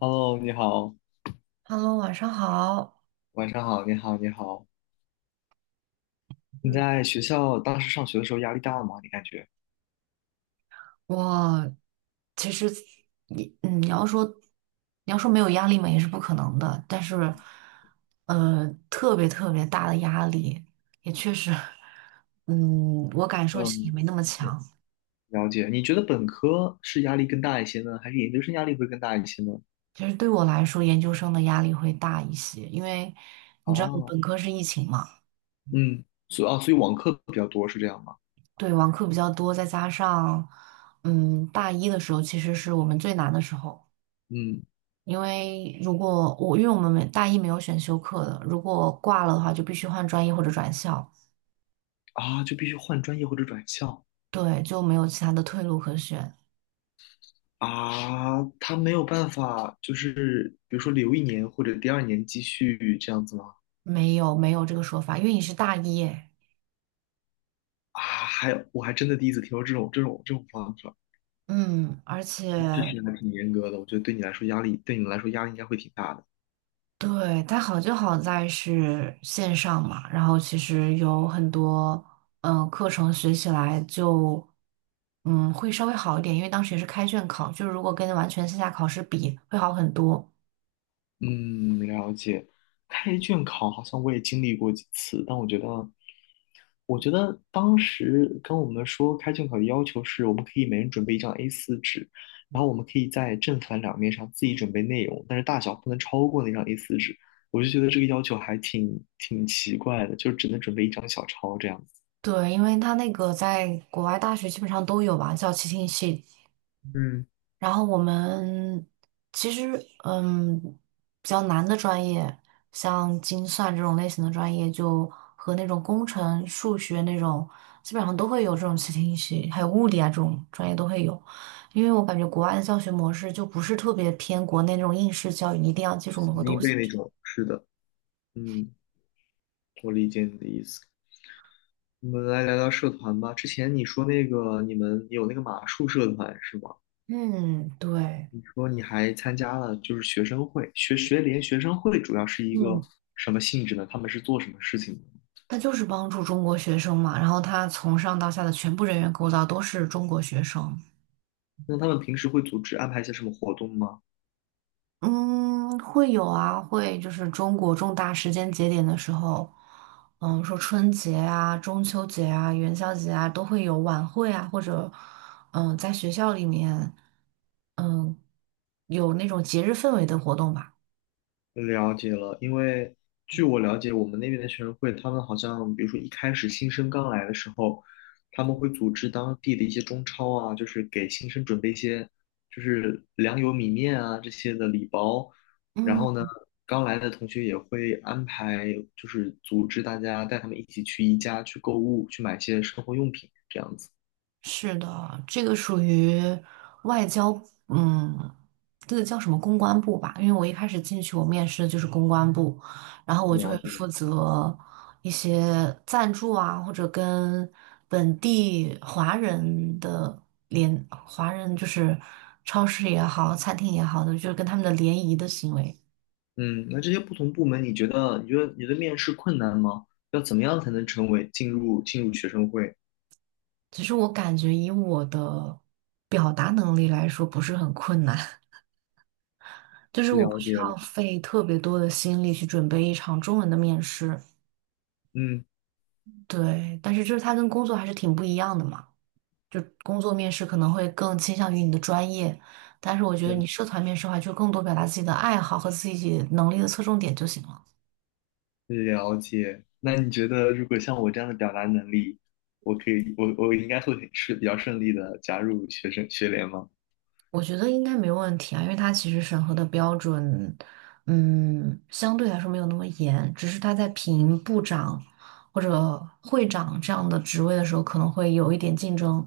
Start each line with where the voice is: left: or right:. left: Hello，你好，
right: Hello，晚上好。
left: 晚上好，你好，你好。你在学校当时上学的时候压力大吗？你感觉？
right: 我其实你嗯，你要说没有压力嘛，也是不可能的。但是，特别特别大的压力，也确实，我感受也
left: 嗯，
right: 没那么强。
left: 了解。你觉得本科是压力更大一些呢，还是研究生压力会更大一些呢？
right: 其实对我来说，研究生的压力会大一些，因为你知道我
left: 啊，
right: 本科是疫情嘛。
left: 嗯，所以啊，所以网课比较多是这样吗？
right: 对，网课比较多，再加上大一的时候其实是我们最难的时候。
left: 嗯，
right: 因为我们没大一没有选修课的，如果挂了的话，就必须换专业或者转校。
left: 啊，就必须换专业或者转校。
right: 对，就没有其他的退路可选。
left: 啊，他没有办法，就是比如说留一年或者第二年继续这样子吗？
right: 没有没有这个说法，因为你是大一耶。
left: 啊，还有，我还真的第一次听说这种方法。
right: 嗯，而
left: 这
right: 且
left: 实还挺严格的，我觉得对你来说压力，对你们来说压力应该会挺大的。
right: 对，它好就好在是线上嘛，然后其实有很多课程学起来就会稍微好一点，因为当时也是开卷考，就是如果跟完全线下考试比会好很多。
left: 嗯，了解。开卷考好像我也经历过几次，但我觉得当时跟我们说开卷考的要求是，我们可以每人准备一张 A4 纸，然后我们可以在正反两面上自己准备内容，但是大小不能超过那张 A4 纸。我就觉得这个要求还挺奇怪的，就只能准备一张小抄这样子。
right: 对，因为他那个在国外大学基本上都有吧，叫 c 听系。
left: 嗯，
right: 然后我们其实，嗯，比较难的专业，像精算这种类型的专业，就和那种工程、数学那种，基本上都会有这种 c 听系，还有物理啊这种专业都会有。因为我感觉国外的教学模式就不是特别偏国内那种应试教育，你一定要记住
left: 死
right: 某个
left: 记硬
right: 东西。
left: 背那种。是的，嗯，我理解你的意思。我们来聊聊社团吧。之前你说那个你们有那个马术社团是吗？
right: 嗯，对。
left: 你说你还参加了就是学生会、学联、学生会，主要是一个
right: 嗯。
left: 什么性质呢？他们是做什么事情的？
right: 他就是帮助中国学生嘛，然后他从上到下的全部人员构造都是中国学生。
left: 那他们平时会组织安排一些什么活动吗？
right: 嗯，会有啊。会就是中国重大时间节点的时候，说春节啊、中秋节啊、元宵节啊，都会有晚会啊，或者在学校里面，嗯，有那种节日氛围的活动吧。
left: 了解了，因为据我了解，我们那边的学生会，他们好像比如说一开始新生刚来的时候，他们会组织当地的一些中超啊，就是给新生准备一些就是粮油米面啊这些的礼包，然后呢，
right: 嗯。
left: 刚来的同学也会安排就是组织大家带他们一起去宜家去购物，去买一些生活用品这样子。
right: 是的，这个属于外交，嗯，这个叫什么公关部吧？因为我一开始进去，我面试的就是公关部，然后我就会
left: 了解。
right: 负责一些赞助啊，或者跟本地华人的华人就是超市也好，餐厅也好的，就是跟他们的联谊的行为。
left: 嗯，那这些不同部门，你觉得你的面试困难吗？要怎么样才能成为进入学生会？
right: 其实我感觉以我的表达能力来说，不是很困难。就是我不
left: 了
right: 需
left: 解
right: 要
left: 了，
right: 费特别多的心力去准备一场中文的面试。
left: 嗯，
right: 对，但是就是它跟工作还是挺不一样的嘛，就工作面试可能会更倾向于你的专业，但是我觉得
left: 对，
right: 你社团面试的话，就更多表达自己的爱好和自己能力的侧重点就行了。
left: 了解。那你觉得，如果像我这样的表达能力，我可以，我应该会是比较顺利的加入学生学联吗？
right: 我觉得应该没问题啊，因为它其实审核的标准，相对来说没有那么严，只是它在评部长或者会长这样的职位的时候，可能会有一点竞争。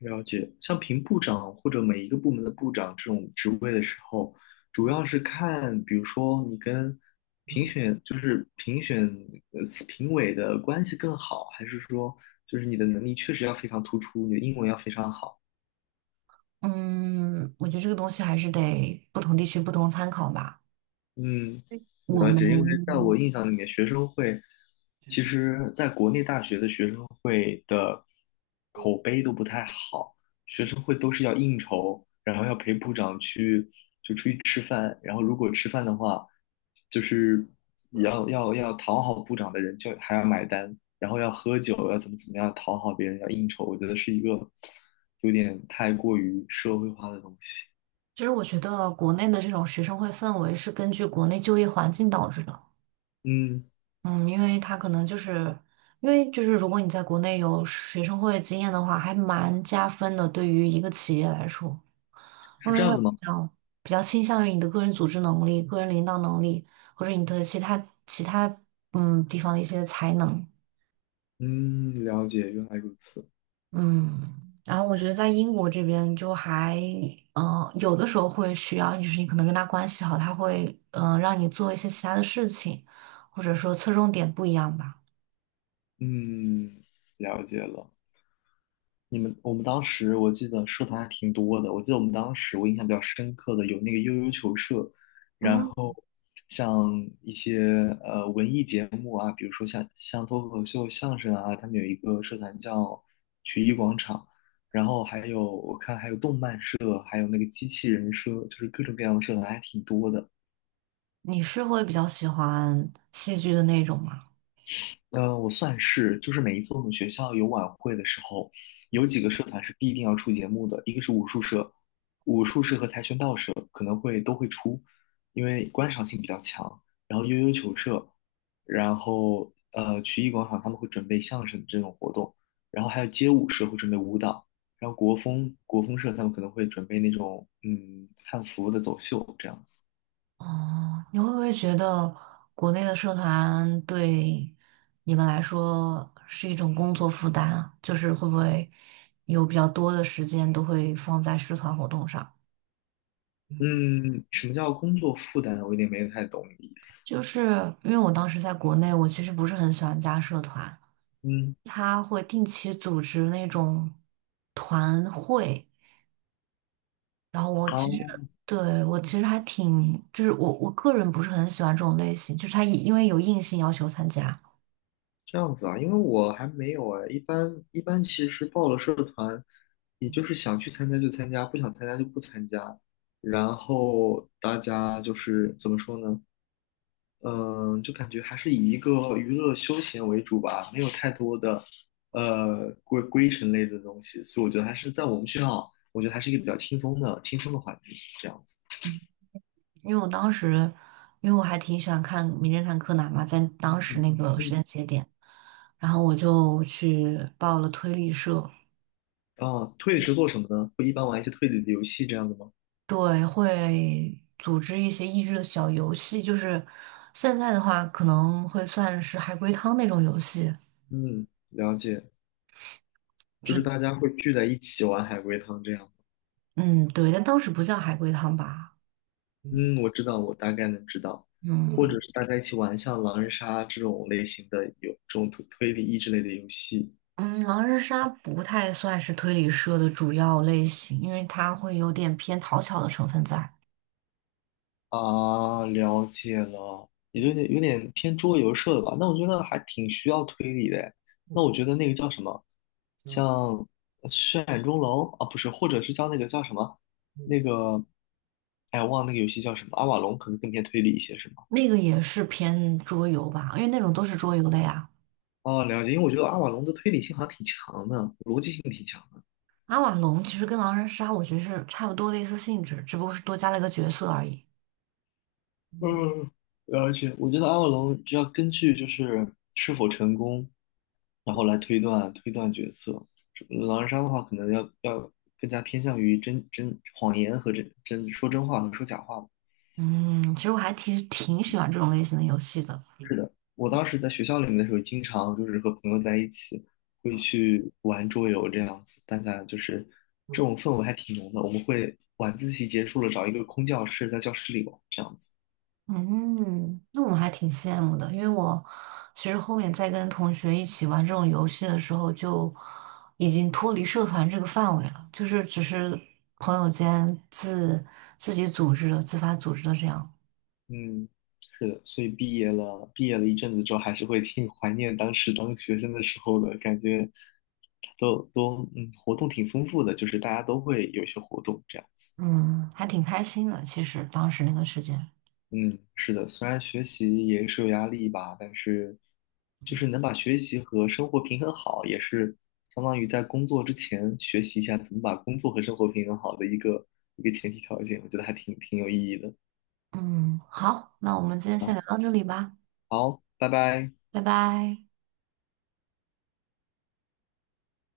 left: 了解。像评部长或者每一个部门的部长这种职位的时候，主要是看，比如说你跟评选，就是评选呃评委的关系更好，还是说就是你的能力确实要非常突出，你的英文要非常好。
right: 嗯，我觉得这个东西还是得不同地区不同参考吧。
left: 嗯，
right: 我
left: 了解。因为在
right: 们
left: 我印象里面，学生会其实在国内大学的学生会的口碑都不太好，学生会都是要应酬，然后要陪部长去就出去吃饭，然后如果吃饭的话，就是要讨好部长的人就还要买单，然后要喝酒，要怎么样讨好别人，要应酬，我觉得是一个有点太过于社会化的东西。
right: 其实我觉得国内的这种学生会氛围是根据国内就业环境导致的。
left: 嗯，
right: 嗯，因为就是如果你在国内有学生会经验的话，还蛮加分的，对于一个企业来说，因
left: 是这
right: 为
left: 样
right: 会
left: 子
right: 比
left: 吗？
right: 较比较倾向于你的个人组织能力、个人领导能力，或者你的其他地方的一些才能。
left: 嗯，了解，原来如此。
right: 嗯，然后我觉得在英国这边就还，有的时候会需要，就是你可能跟他关系好，他会，让你做一些其他的事情，或者说侧重点不一样吧。
left: 嗯，了解了。我们当时我记得社团还挺多的。我记得我们当时我印象比较深刻的有那个悠悠球社，然
right: 嗯，
left: 后像一些文艺节目啊，比如说像脱口秀、相声啊，他们有一个社团叫曲艺广场。然后还有我看还有动漫社，还有那个机器人社，就是各种各样的社团还挺多的。
right: 你是会比较喜欢戏剧的那种吗？
left: 嗯，我算是，就是每一次我们学校有晚会的时候，有几个社团是必定要出节目的，一个是武术社，武术社和跆拳道社可能会都会出，因为观赏性比较强。然后悠悠球社，然后曲艺广场他们会准备相声这种活动，然后还有街舞社会准备舞蹈，然后国风社他们可能会准备那种汉服的走秀这样子。
right: 哦，你会不会觉得国内的社团对你们来说是一种工作负担啊？就是会不会有比较多的时间都会放在社团活动上？
left: 嗯，什么叫工作负担？我有点没太懂你的意思。
right: 就是因为我当时在国内，我其实不是很喜欢加社团，
left: 嗯。
right: 他会定期组织那种团会，然后我其实
left: 好。
right: 对我其实还挺，就是我个人不是很喜欢这种类型，就是他因为有硬性要求参加。
left: 这样子啊，因为我还没有哎，一般其实报了社团，你就是想去参加就参加，不想参加就不参加。然后大家就是怎么说呢？嗯，就感觉还是以一个娱乐休闲为主吧，没有太多的规程类的东西，所以我觉得还是在我们学校，我觉得还是一个比较轻松的环境这样子。
right: 因为我当时因为我还挺喜欢看《名侦探柯南》嘛，在当时
left: 嗯
right: 那个时
left: 嗯，
right: 间节点，然后我就去报了推理社。
left: 啊，推理是做什么呢？会一般玩一些推理的游戏这样的吗？
right: 对，会组织一些益智的小游戏，就是现在的话可能会算是海龟汤那种游戏，
left: 嗯，了解。就是
right: 是
left: 大家会聚在一起玩海龟汤这样。
right: 嗯对，但当时不叫海龟汤吧。
left: 嗯，我知道，我大概能知道，或
right: 嗯
left: 者是大家一起玩像狼人杀这种类型的有这种推理益智类的游戏。
right: 嗯，狼人杀不太算是推理社的主要类型，因为它会有点偏讨巧的成分在。
left: 啊，了解了，也有点偏桌游社的吧？那我觉得还挺需要推理的诶。那我觉得那个叫什么，像血染钟楼啊，不是，或者是叫那个叫什么，那个，哎，我忘了那个游戏叫什么，阿瓦隆可能更偏推理一些，是吗？
right: 那个也是偏桌游吧，因为那种都是桌游类啊。
left: 哦，了解，因为我觉得阿瓦隆的推理性好像挺强的，逻辑性挺强的。
right: 阿瓦隆其实跟狼人杀我觉得是差不多类似性质，只不过是多加了一个角色而已。
left: 而且我觉得阿瓦隆只要根据就是是否成功，然后来推断推断角色。狼人杀的话，可能要更加偏向于真谎言和真说真话和说假话吧。
right: 嗯，其实我还挺喜欢这种类型的游戏的。
left: 我当时在学校里面的时候，经常就是和朋友在一起会去玩桌游这样子，大家就是这种氛围还挺浓的。我们会晚自习结束了找一个空教室在教室里玩这样子。
right: 嗯，那我还挺羡慕的，因为我其实后面在跟同学一起玩这种游戏的时候，就已经脱离社团这个范围了，就是只是朋友间自己组织的、自发组织的这样。
left: 嗯，是的，所以毕业了，一阵子之后，还是会挺怀念当时当学生的时候的感觉。都活动挺丰富的，就是大家都会有一些活动这样子。
right: 嗯，还挺开心的。其实当时那个时间，
left: 嗯，是的，虽然学习也是有压力吧，但是就是能把学习和生活平衡好，也是相当于在工作之前学习一下怎么把工作和生活平衡好的一个前提条件，我觉得还挺有意义的
right: 嗯，好，那我们今天先
left: 啊。
right: 聊到这里吧，
left: 好，拜拜。
right: 拜拜。